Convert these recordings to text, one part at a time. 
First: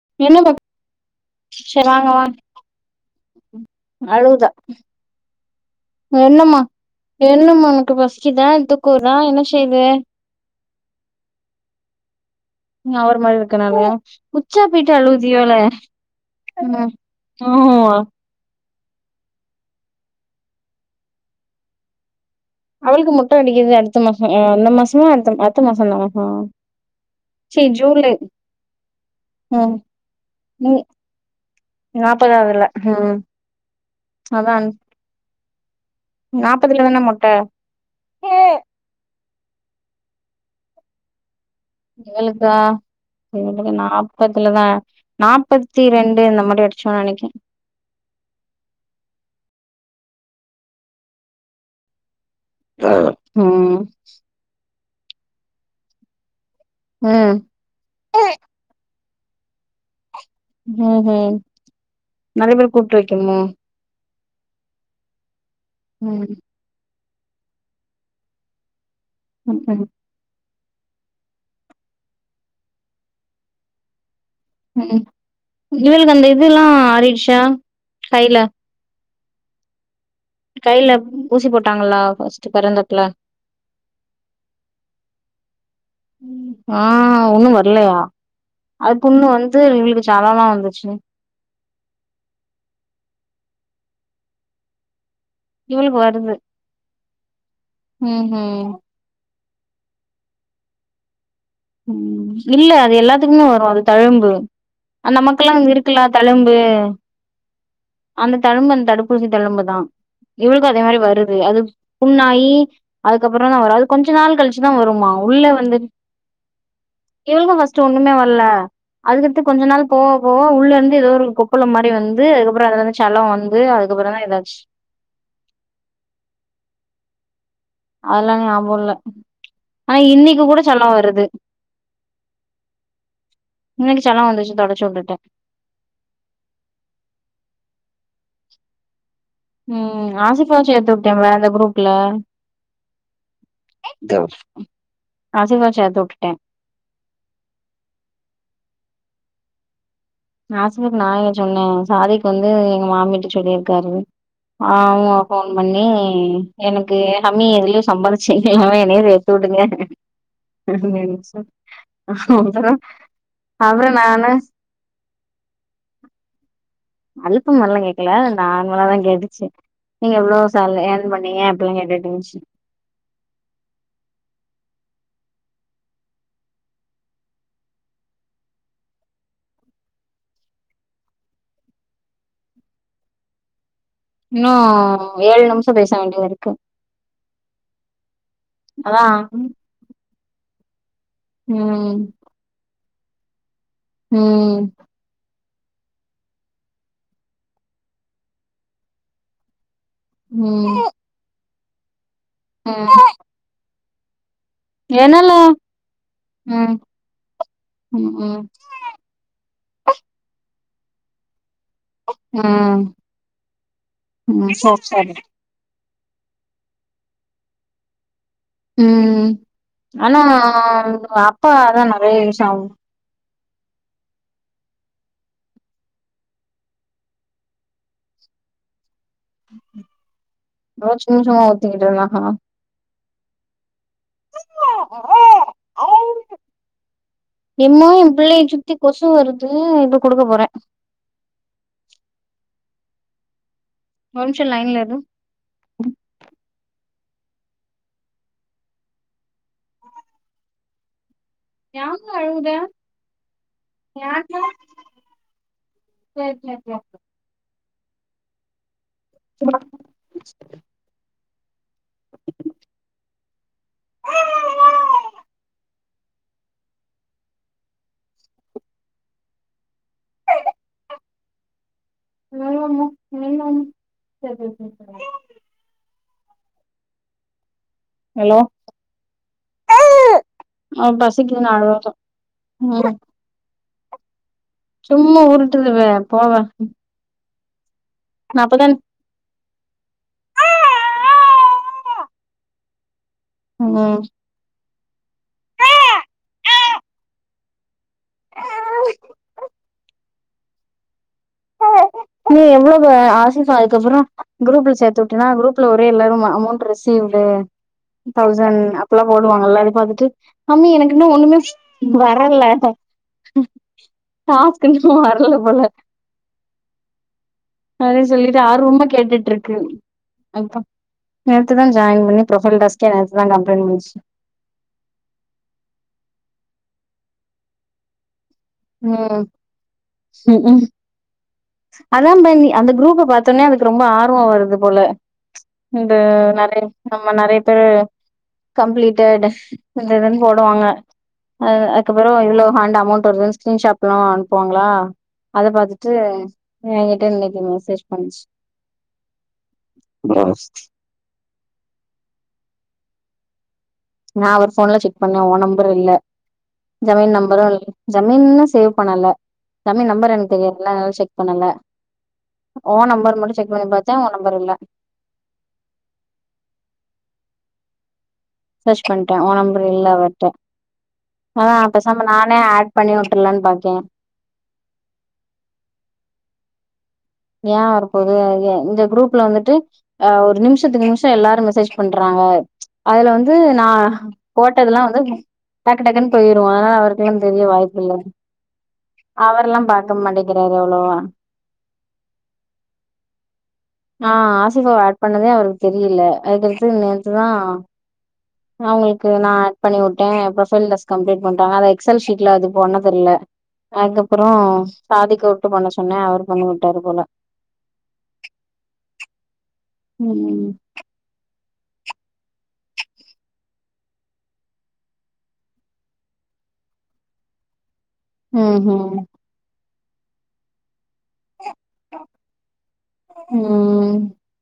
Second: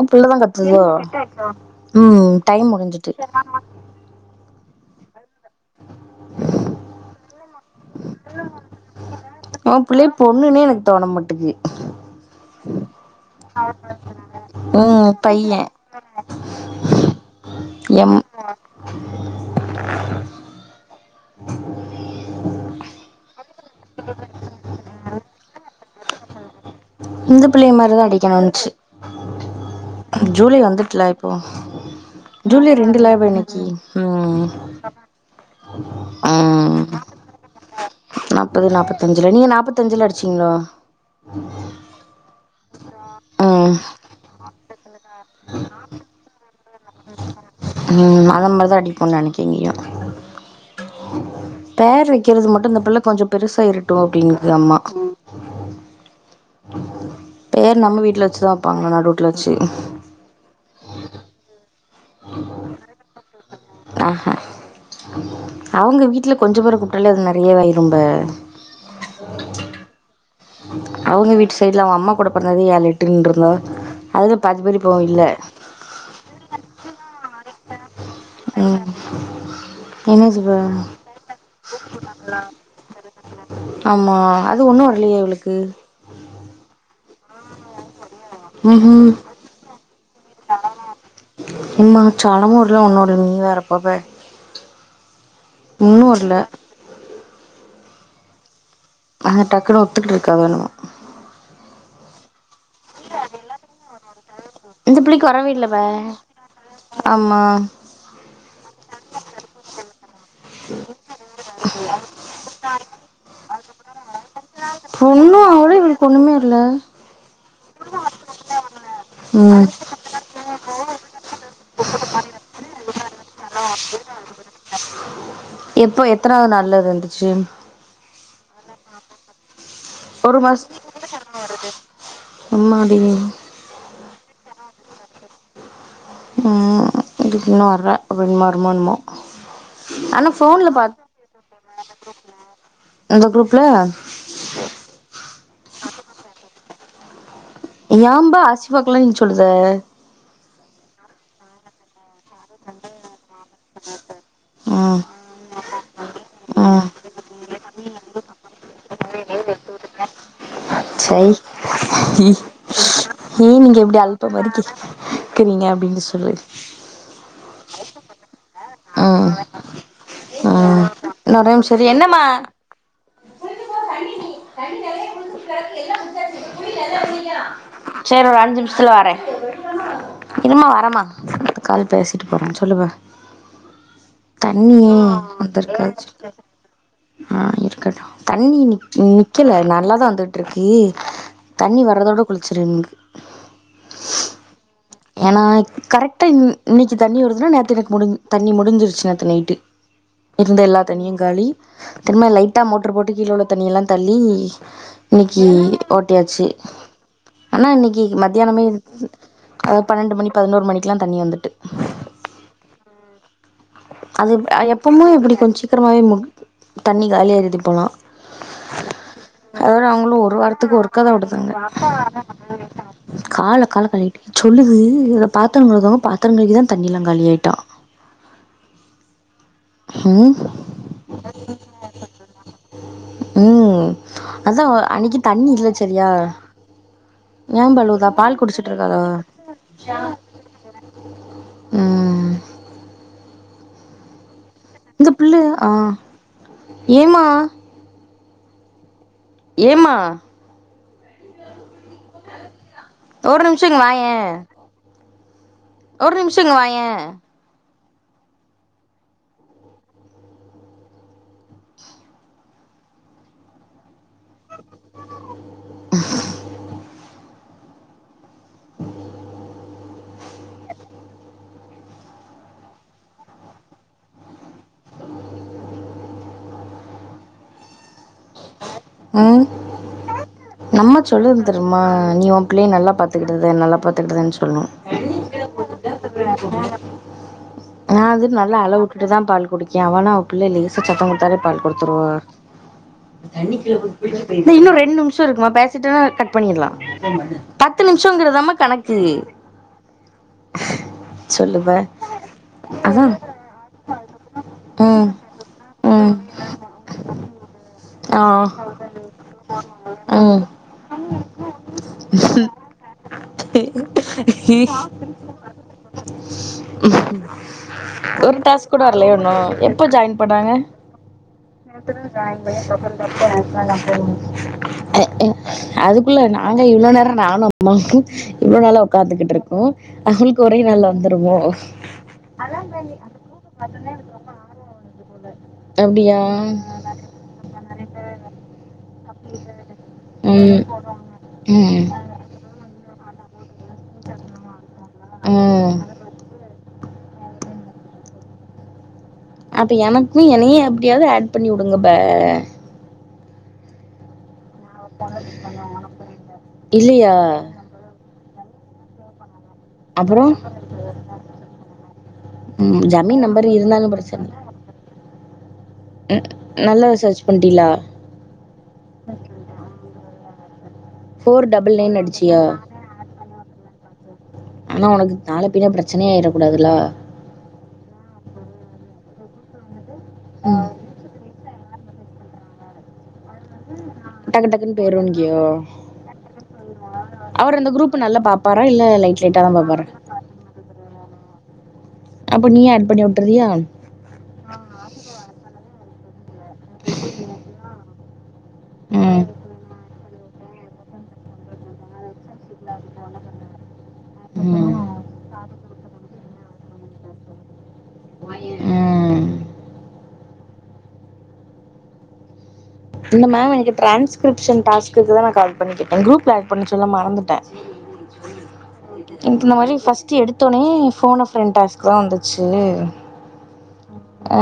அபுள்ள தா என்ன ப கத்துதோ சரி வாங்க ம் வாங்க டைம் முடிஞ்சுட்டு அழுவுதா என்னமா என்னமா உனக்கு பசிக்குதா துக்கவர்தா என்ன ஓ செய்து புள்ளைய பொண்ணுன்னே எனக்கு தோணமாட்டுகு நா ஒருமாதிரி இருக்கனால உச்சா போயட்டு ம் பைய அழுவுதியோல ம் ஹோ ஒ எம் [inaudible] கோயிலுக்கு மோட்டை அடிக்கது அடுத்த மாச இந்த மாசமா அ அடுத்த மாச ஆ இந்த சேரி பிள்ளைய ஜோரி மாரிதா ரைம் அடிக்கணுன்ச்சு ஆம் ஜூலை வந்துட்ல இப்போ நாப்பதாவதுல ஜூலை ரெண்டுலா ம் இன்னைக்கி ம் அதா நாப்பதுல ம் தா வேன மொட் நாப்பது நாப்பத்தஞ்சில நீங்க நாப்பத்தஞ்சில அடிச்சீங்களா இவளுக்கா இவளுக்கு நாப்பதுலதா நாப்பத்தி ரெண்டு [unintelligible] மாரி அடிச்சோ அன்னக்கி ம் அந்த மாரிதா அடிக்கப்போ அந்த நினைக்கறே [unintelligible] கிள்றது மட்டு இந்த புள்ள கொஞ்சோ ம் பெருசாயிருட்டு அப்டிங்குது அம்மா ம் பேர் நம்ம வீட்ல வெச்சுதா வெப்பாங்க நடு ரோட்டுல வெச்சி ம் ம் நெரைய பேர்ர கூப்டு வெக்கனுமா ஆஹ அவுங்க ம் வீட்லயே கொஞ்ச பேர கூப்டாலே அது நெறைய ஆயிருங்க ம் ம் அவுங்க வீட் சைட்ல அவ அம்மா கூட பொறந்த வீடு அந்த ஏழு எட்டுன்னு இருந்ததுல அவுங்கப் ம் இவுங்களுக் அந்த இதுவ்ல்லா ஆறிடுச்சா கையில [inaudible] ஜீவா கையில ஊசி போட்டாங்களா பஸ்ட் பொறந்தப்புல ஆமா அது ஒண்ணு இல்லேயே இவளுக்கு ம் ஆ ஒன்னும் வரலயா அது ம்ஹும் பொண்ணு வந்து [unintelligible] வீடு சடனா வந்துச்சி இம்மா [unintelligible] ஒன்னுட நீ வேற [unintelligible] இவ்ளுக்கு ஒன்னு வருது வரல ம் ம் ஆஹ டக்குனு ஒத்துட்டு இருக்கா வேணுமே ம் இல்ல அது எல்லாத்துக்குமே வரும் அது தழும்பு இந்த அ பிள்ளைக்கு வரவே நமக்கெல்லா இல்ல இங்க பா இருக்குல தழும்பு ஆமா அந்த தழும்பு அந்த தடுப்பூசி தழும்பு தா இவ்வளுக்கும் அதே மாரி வருது அது புண்ணாயி அதுக்கப்புற தா வரு அது கொஞ்சோ நாள் கழிச்சி புண்ணு ஆவள இவளுக்கு ஒண்ணுமே வரல இவளுக்கு ஃபர்ஸ்ட் ஒண்ணுமே வரல அதுக்கடுத்து ம் கொஞ்சோ நாள் போ இப்ப உள்ள இருந்து ஏதோ ஒரு கொப்பள மாரி வந்து அதுக்கப்புற அது இருந்து செலம் வந்து அதுக்கு அப்புற தா ஏதாச்சு எப்ப எத்தனாவது நல்லது இருந்துச்சு அதெல்லா ஞாபம் இல்ல ஆனா ஒரு இன்னைக்கு கூட செலோ மாசத்து வருது ஆமா அடி இன்னைக்கு செலம் வந்துச்சு தொடச்ச வுட்டுடே ம் இதுக்குன்னும் வர்றே அப்டின்னு வருரமோ இன்னமோ ம் ஆசிபா சேத்துவுட்டே அந்த குரூப்ல அந்த குரூப்ல ஆசிப சேத்து வுட்டுட்டே ஏம்பா ஆசிவாக்க எல்லா நினுச்சுவுட சொல்லுத ஆசப நா சொன்னே சாதிக் வந்து எங்க மாமிட்ட சொல்லியிருக்காரு ம் அவங்க போன் பண்ணி ம் எனக்கு ஹம்மி எதுலயு சம்பாதிச்சு எல்லாம என்ன ஏத்து விடுங்க சை அப்ற அப்ற நா கிறீங்க அப்டின்னு சொல்லி அல்பமல்லா கேக்கல நார்மலா தா ம் கேட்டுச்சி நீங்க எவ்ளோ ம் சேல இயன் இன்ன பண்ணீங்க ஒரே நிமிஷ அப்பெல்லாம் இரு கேட்டுட்டு என்னம்மா இருண்ச்சி தண்ணி நிலையேடி போய் நல்லால்லையா சேரி ஒரு அஞ்சி நிமிஷத்துல வறன் இருமா வரமா கால் பேசிட்டு போறன் சொல்லுவ இன்னும் ஏழு நிமிஷம் பேச வந்திருக்கா வேண்டியது இருக்கு ஆ இருக்கட்டும் தண்ணி நிக்க அதா நிக்கல நல்லாதா வந்துட்டு இருக்கு தண்ணி ம் வறதோட குளிச்சிருனு ம் ஏன்னா கரெட்டா இன் இன்னைக்கு தண்ணி வருதுன்னா நேத்து எனக்கு முடிஞ் தண்ணி முடிஞ்சிருச்சி நேத்து நைட்டு இருந்த எல்லா ம் தண்ணியும் காலி திரும்ப லைட்டா ம் மோட்டர் போட்டு கீழ உள்ள தண்ணிய எல்லாம் தள்ளி என்னால இன்னைக்கு ஓட்டியாச்சி ம் ஆனா இன்னைக்கு ம் ம் மத்தியானமே அதா பன்னண்டு மணி பதினோரு மணிக்குலா தண்ணி வந்துட்டு ம் அது ம் சரி எப்பமே சரி இப்டி கொஞ்சம் சீக்கிரமாவே மு தண்ணி காலி ஆயிடுது இப்போலா ம் அதோட ஆனா அவுங்களும் ஒரு வாரத்துக்கு ஒருக்காத அப்பா விடுதாங்க அதா நெறைய யூஸ் ஆகு கால கால கழுவிட்டு சொல்லுது இதுல பாத்திரம் கழுவாங்க பாத்திரம் கழுவிதா தண்ணிலா காலி ஆய்ட்டா ம் ஆ சும்மா சும்மா ஊத்திக்கிட்டு இருந்தா ம் அதா அன்னைக்கு தண்ணி இல்ல சரியா ஏம்பா எம்மா எ அழுரா பால் குடிச்சிட்டு இருக்காதோ போற ஒரு நிமிஷம் லைன்ல இரு இந்த புள்ளு ஆ ஏமா ஏமா ஏமா அழுர ஒரு நிமிஷம் இங்க வாயே ஒரு சேர் நிமிஷம் இங்க சேர் சேர் வாயே சுமனா [unintelligible] ஹலோ ஆ அவ நம்மா சொல்லுது பசிக்குதுன்னு தெர்மா அழுவுறா நீ ஓன் பிள்ளய நல்லா ம் பாத்துக்கிட்டத நல்லா பாத்துக்கிட்டதுன்னு சொல்ணும் சும்மா உருட்டுதுவ போவ நா வந்துட்டு நல்லு அழ உட்டுட்டுதா பால் குடிக்கேன் அவனா அவ பிள்ளைய லேசாக சத்தம் குடுத்தாலே பால் குடுத்துருவா ம் இன்னும் ரெண்டு நிமிஷம் இருக்குமா பேசிட்டன்னா கட் பண்ணிடலாம் பத்து நிமிஷங்கிறதாம கணக்கு சொல்லுப்ப நீ எவ்ளோவு அதான் ஆசிஸ்ஸா அதுக்கப்புறம் குரூப்ல சேத்து ம் உட்டனா குரூப்ல ஒரே ம் எல்லாரு அமௌண்ட் ரிசீவ்டு ஆ சொல்றானுங்க அப்பல்லா போடுவாங்கல்ல அத பாத்துட்டு ம் மம்மி எனக்கின்னு ஒண்ணுமே வரல செ டாஸ்க் இன்னும் வரல போல உம் அப்டின்னு [unintelligible] ஒரு சொல்லிட்டு டாஸ்க் கூட ஆர்வமா வரலயோ இன்னு கேட்டுட்டு இருக்கு எப்ப ஜாய் பண்ணாங்க நேத்துதா ஜாயின் பண்ணி ப்ரொஃபைல் டாஸ்கே நேத்துதா கம்ப்ளீட் பண்ணிச்சு [unintelligible] [inaudible] அதுக்குள்ள நாங்க இவ்ளோ நேர நானு மக்கு இவ்ளோ நாளா ம் உக்காந்துகிட்டு இருக்கோ அவள்க்கு ஒரே ம் நாள்ள வந்துருமோ அதா பென்னி அந்த குரூப்ப பாத்தோனே அவள்க்கு ரொம்ப ஆர்வோ வருது போல இந்த அப்படியா நெறய ஆமா நெறய பேரு கம்ப்ளீட்டடஸ் இந்ததுமே ம் போடுவாங்க அது ம் அதுப்பறோ இவ்ளோ ஹாண்ட் அமௌண்ட் வருது சீன்ஷாப் எல்லா அனுப்புவாங்களா அத ம் பாத்துட்டு ஏங்கிட்ட இன்னக்கி மெசேஜ் பண்ணுச்சு அப்ப எனக்கு என்னயே அப்டியாவது ஆட் பண்ணி உடுங்க ப நா அவர் போன்ல செக் பண்ணே ஒ நம்பரு இல்ல இல்லையா ஜமீன் நம்பரு இ ஜமீன்னு சேவ் பண்ணல ஜமீன் நம்பர் அப்புறோ எனக்கு தெரியல்ல செக் பண்ணல ஓ ம் நம்பர் ஜமீன் மட்டு செக் பண்ணி இருந்தாலு பாத்தே ஓ பிரச்சன நம்பர் இல்ல ம் நல்லா சச் பண்ட்டிகளா சச் பண்ட்டே ஒ நம்பர் இல்ல அவர்ட்ட ஃபோர் ஆனா டபுள் நைன் பெசாம நானே அடிச்சியா ஆட் பண்ணி உட்டர்லான் பாக்கே ஆனா உனக்கு நால பின்னெ பிரச்சனையாயிறக்கூடாதுல்ல ஏ வரபோது இந்த குரூப்ல வந்துட்டு் ஒரு ம் நிமிஷத்துக்கு நிமிஷ எல்லாரு மெசேஜ் பண்றாங்க அதுல வந்து நா டக்கு டக்குன்னு போட்டதுல்லா வந்து போயிருவன்கியோ டக்கு டக்குன் போயிரு அதனால அவருக்கெல்லா தெரிய அவர் அந்த வாய்ப்பு இல்ல குரூப் நல்லா பாப்பாரா இல்ல லைட் லைட்டா தா அவர்ல்லா பாப்பாரா பாக்க மாட்டிக்கிறாரு அவ்ளோவா அப்போ நீயே ஆட் பண்ணி உட்டர்றியா நா ஆசிஃபாவ ஆட் பண்ணதே அவருக் தெரியில அதுக்கடுத்து நேத்துதா அவுங்களுக்கு ம் நா ஆட் பண்ணி உட் டோ ப்ரொபைல் டெஸ்ட் கம்ப்ளீட் பண்டா அத எக்சல்ஷீட்ல அது பண்ண தெரில்ல அதுக்கப்பறோ ம் பாதிக்க கூப்ட்டு பண்ண சொன்னே அவரு பண்ணி உட்டாரு போல ம் ம் இந்த மேம் எனக்கு டிரான்ஸ்கிப்ஷன் டாஸ்குகுதா நா கால் பண்ணிக்கேட்டே குரூப்ல ஆட் பண்ண சொல்ல மறந்துட்டே ம்ஹு எனக்கு இந்த மாரி பஸ்ட் எடுத்தவுனெ போனோப்ரெண்ட் டாஸ்குதா வந்துச்சு ம் அ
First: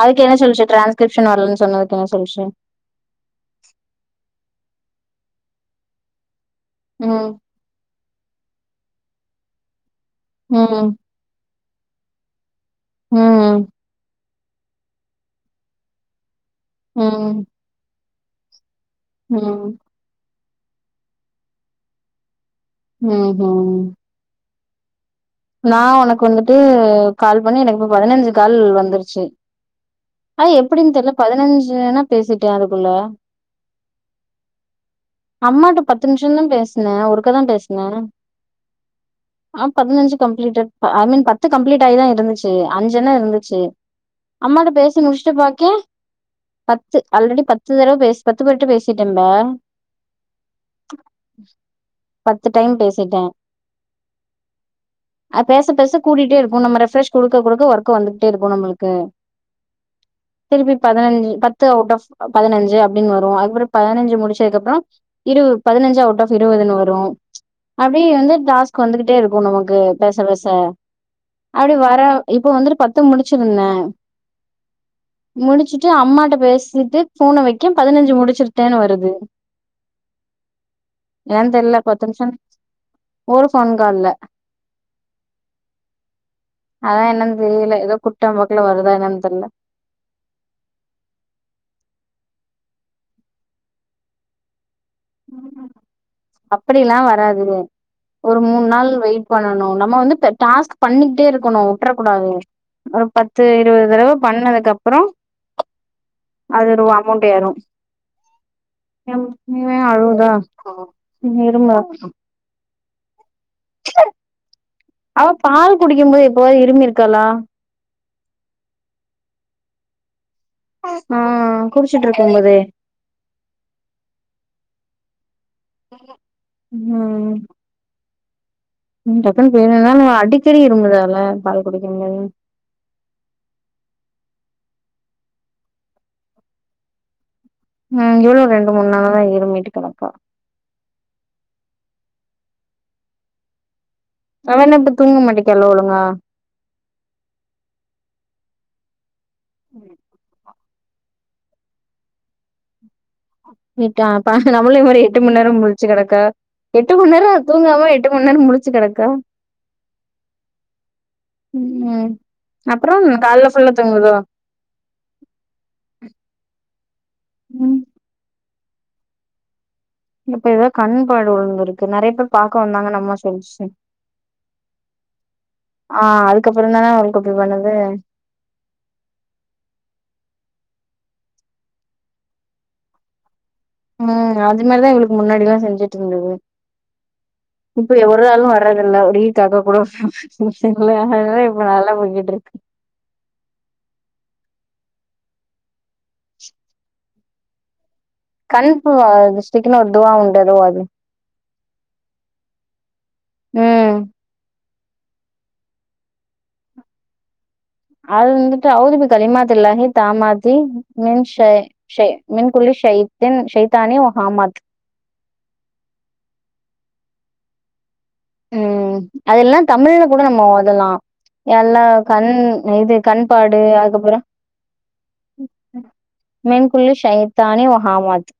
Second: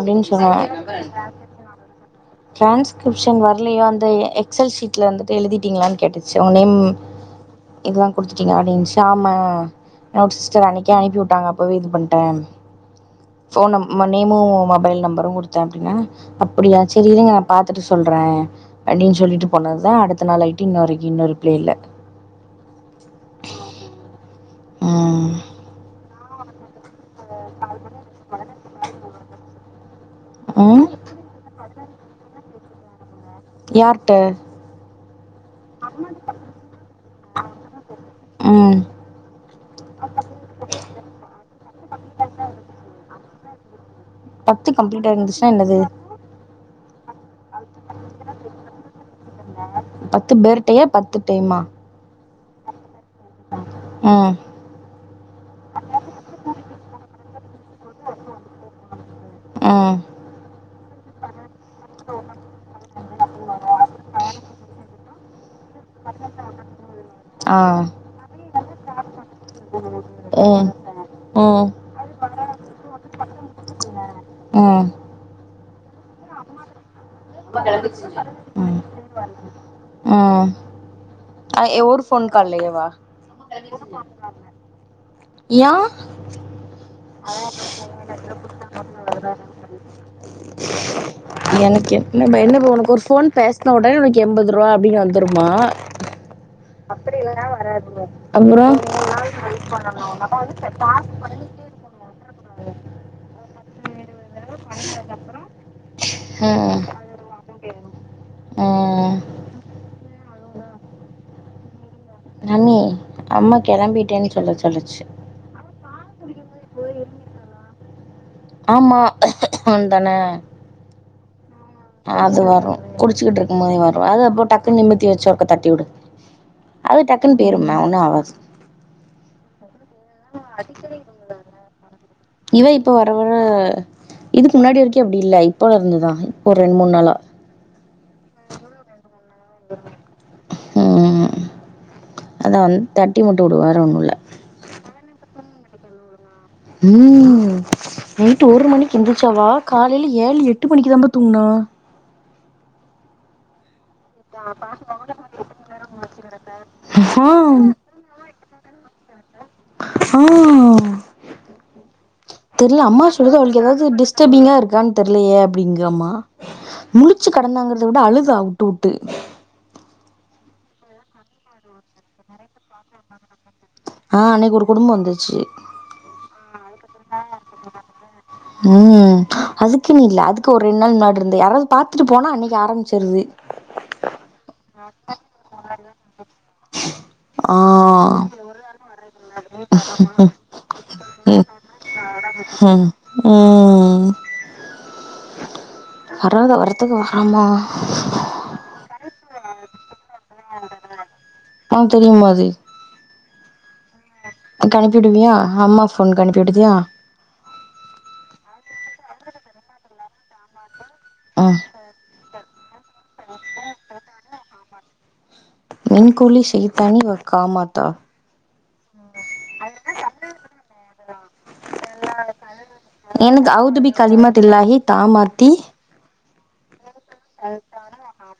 அதுக்கு என்ன சொல்லுச்சு டிரான்ஸ்கிரிப்ஷன் வரலன் சொன்னதுக்கு என்ன சொல்ச்சு ட்ரான்ஸ்கிரிப்ஷன் வர்லையோ அந்த எக்ஸல் ஷீட்ல வந்துட்டு எழுதிட்டிங்களான் கேட்டுச்சு உங்க நேம் ம் இதுல்லா குடுத்துட்டிங்ளா அப்டின்ச்சு ஆமா என்னோட சிஸ்டர் ம் அன்னக்கி அனுப்பி உட்டாங்க ஓ இது பண்டேன் ம் போன் நம் மன் னிமு மொபைல் நம்பரு குடுத்த அப்டின்னே அப்டியா சரி இருங்க ம் நா பாத்துட்டு சொல்றே அப்டின் சொல்லிட்டு ம் போனதுதா அடுத்த நாள் ஆயிட்டு இன்ன வரைக்கி இன்னு ரிப்பிளே இல்ல ம ம் ம் நா ஒனக்கு வந்துட்டு கால் பண்ணி எனக்கு இப்ப பதினஞ்சு கால் வந்துருச்சு அதா ம் எப்படின் தெர்ல பதினஞ்சூனா பேசிட்டே அதுக்குள்ள யார்ட்ட அம்மாட்ட பத்து நிம்ஷந் தா பேசுனே ஒருக்கா தா பேசுனே ம் ஆ பதினஞ்சு கம்ப்ளீட்டட் ஐ மீன் பத்து கம்ப்ளீட் ஆயிதா இருந்துச்சி அஞ்சன்னா இருந்துச்சி பத்து அம்மாட்ட பேசி கம்ப்ளீட் முடிச்சுட்டு ஆயிருந்துச்சுன்னா பாக்கே என்னது பத்து ஆல்ரெடி பத்து தடவ பேசு பத்து பேருட்ட பேசு ட்டம்பா பத்து பேருட்டையா பத்து டைமா பத்து டைம் பேசிட்டே ம் ஆ பேச பேச கூடீட்டே இருக்கும் நம்ம ரெஃப்ரெஷ் குடுக்க குடுக்க ஒர்க் வந்துகிட்டே இருக்கும் நம்பளுக்கு ம் திருப்பி பதினஞ்சு பத்து அவுட் ஆப் பதினஞ்சு அப்டின் வரு அதுப்பிறகு பதினஞ்சு முடிச்சதுக்கப்புறம் இரு பதினஞ்சு அவுட் ஆஃப் இருபதுன்னு வரு ஆ அப்டி வந்து டாஸ்க் வந்துகிட்டே இருக்கு நமக் கு பேச பேச ம் ம் அப்டி வர இப்போ வந்துட்டு பத்து முடிச்சிருந்தே ஆ முடிச்சுட்டு அம்மாட்ட பேசிட்டு போன வைகெக பதினஞ்சு ம் முடிச்சிருட்டேன்னு வருது ம் ஏன்னு அ தெர்ல ஒரு பத்து ஃபோன் நிமிஷம் கால்லயேவா ஒரு போன் கால்ல யா அதா என்னன் தெரியல ஏதோ குட்டம்போக்கல வருதா என்னான்னு தெரில எனக்கு எப்பனா பய என்ன உனக்கு ஒரு ஃபோன் பேசின உடனே உனக்கு எண்பது ரூபா அப்டின் வந்துருமா அப்புடியெல்லா வராதுடி ஒரு மூணு அப்புறோ நாள் வெயிட் பண்ணணு நம்ம வந்து இப்ப டாஸ்க் பண்ணிக்கிட்டே இருக் கொணு வுட்றக்கூடாது ஒரு பத்து இருபது தடவை பண்ணதுக்கு அப்றோ அது ம் ரூவா அமௌண்ட் ஏறு ம் ந [unintelligible] அழுவுதா நீ இருங்க ரம்மி அம்மா கெளம்பிட்டேன் சொல்ல சொல்லுச்சு அவ பால் குடிக்கும் போது எப்பவாது இருமி இருக்காளா ஆமா தானே ஆ குடிச்சி அது வரும குடிச்சுகிட்டு இருக்கும் போதே வரு அது அப்போ டக்கு நிம்பத்தி வச்ச ஒருக்கா தட் டிவுடு அது டக்குன்னு போயிரும்மே ஒன்னு ஆவாது ம் டக்குன்னு போயிருந்தால அடிக்கடி இருமுறாளே பால் குடிக்கும்போது இவ இப்போ வர வர இதுக்கு முன்னாடி வரைக்கு அப்டி இல்லை இப்போ இருந்துதா இப்ப ரெண்டு மூன் நாளா ம் இவளு ரெண்டு மூணு நாளா தா இருமீட்டு கெடக்கா ம் அத வந்து தட்டி மட்டு வுடு வேற ஒன்னு இல்ல அவனா இப்ப தூங்க மாட்டேக்கால ஒழுங்கா ம் நைட்டு ஒரு மணிக்கு எந்திரிச்சாவா காலையில ஏழு எட்டு மணிக்கு தான் பா தூங்குணா ட்டா பா நம்மளு வேற எட்டு மணி நேரம் முழிச்சு கெடக்க எட்டு மணி ஆ. நேரோ தூங்காம எட்டு மணி நேரம் முழிச்சு கெடக்கா ஆ ம் மெ தெர்ல அம்மா சொல்றது அவளுக்கு ஏதாவது டிஸ்டர்பிங்கா இருக்கான்னு தெர்லயே அப்டிங்கு அம்மா முழிச்சி ம் கெடந்தாங்கறத வுட அழுதா வுட்டு வுட்டு இப்ப எதோ கண்ப்பாடு உளுந்துர்க்கு நெறைய பேர் பாக்க வந்தாங்கனு அம்மா சொல்ச்சு ஆ அன்னைக்கு ஒரு குடும்பம் வந்துச்சு ஆ அதுக்கப்பறோ தான அவ்ளுக்கு அப்டி பண்ணுது ம் அதுக்குன்னு இல்ல அதுக்கு ஒரு ரெண்டு நாள் முன்னாடிருந்து யாராவது பாத்துட்டு போனா அன்னைக்கு ஆரமிச்சிரது ம் அதுனாலதா இவளுக்கு முன்னாடி எல்லா செஞ்சுட்ருந்துது ஆ. இப்ப ஒரு ஆளு வரதில்ல ஒரு ஈ காக்காகூடோ சும்மா சிம்பிளா ம், இப்ப நல்லா போயிட்ருக் ம், ம் வராத வரத்துக்கு வராமா கண்ப்புவா [unintelligible] ஸ்டிக்குனு ஒரு துவா உண்டுவா அது ஒனக் தெரியுமா அது ம் அதுக் அனுப்பிஉடுவியா அம்மா ஃபோன்க்கு அனுப்பிஉடுதியா அஊது பிக அஊது பி கலிமாத்தில்லாஹி தாம்மாத்தி மின்ஷை ம். ஷை மின் புல்லி ஷைத்தின் ஷைத்தானே ஹாமாத் மின்குல்லி ஷைய்தானி வ காமாத்தா ம் அது இல்லனா தமிழ்ல கூட நம்ம ஓதலா எல்லா கண் இது கண்பாடு அதுக்கப்றோ ஆமாத்தி மின்குல்லி ஷைத்தானிவ் வ ஹாமாத்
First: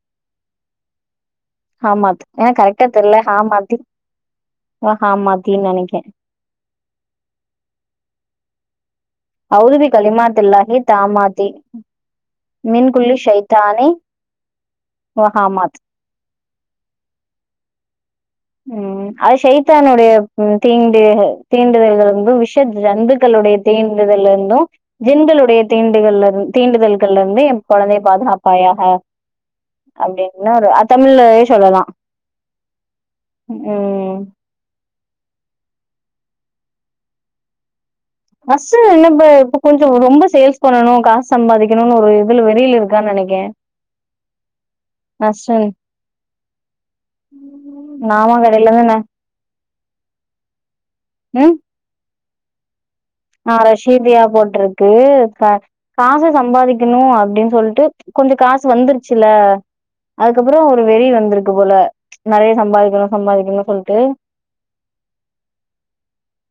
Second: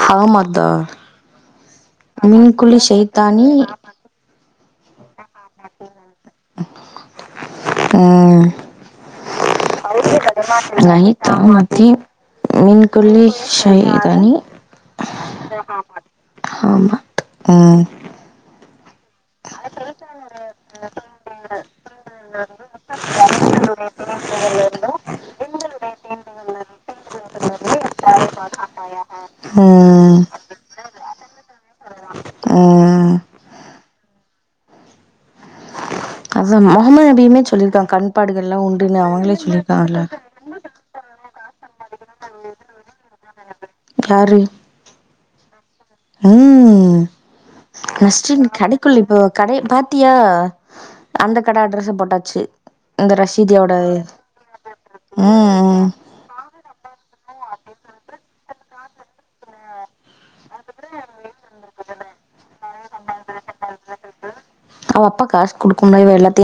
ஹாமாத்தா ஹாமாத் ஏ மின்குலி கரெக்டா தெர்ல ஷைத்தானி ஹாமாத்தி வ ஹமாத்தி நெனைக்கே ம் அவுதுபி கலிமாத்துல்லாஹி லை தாமாத்தி மின்குள்ளி மின்குல்லி ஷைதானி ஓ ஹாமாத் ஹாமாத் ம் ம் அது சைதானுடைய தீண்டு தீண்டுதல்கருந்து விஷ ஜந்துக்களுடைய தீண்டுதல்லுன்னா ஜின்களுடைய தீண்டுகள் தீண்டுதல்கள்ல இருந்து ஏ கொழந்தைய பாதுகாப்பாயாக ம் அப்டின்னு ஒரு தமிழ்லயே சொல்லலா ம் ம் அசா முகமன் நபியுமே சொல்லிருக்கா கண் நஸ்ருன் என்னப்பே இப்ப கொஞ்சோ ரொம்ப சேல்ஸ் பண்ணணு காசு சம்பாதிக்கணு ஒரு இதுல வெறியில இருக்கானு நெனைக்கே யாரு நஸ்ருன் ம் மாமா அஸ்டின் கடைல தான கடைக்குள்ள போ கடைய பாத்தியா அந்த ம் கட அட்ரெஸ்ஸே போட்டாச்சு இந்த ஆ ரஷீதியோட ரஷீபியா போட்டுருக்கு ப ம் ம் காசு சம்பாரு றியா அப்டின் சொல்ட்டு கொஞ்ச காசு வந்துருச்சுல்ல அதுக்கப்றோ ஒரு வெறி வந்திருக்கு போல நெறைய சம்பாதிக்கணு சம்பாதிக்கணு சொல்ட்டு அவ அப்பா காசு குடுக்கும்ல இவ எல்லாத்தியு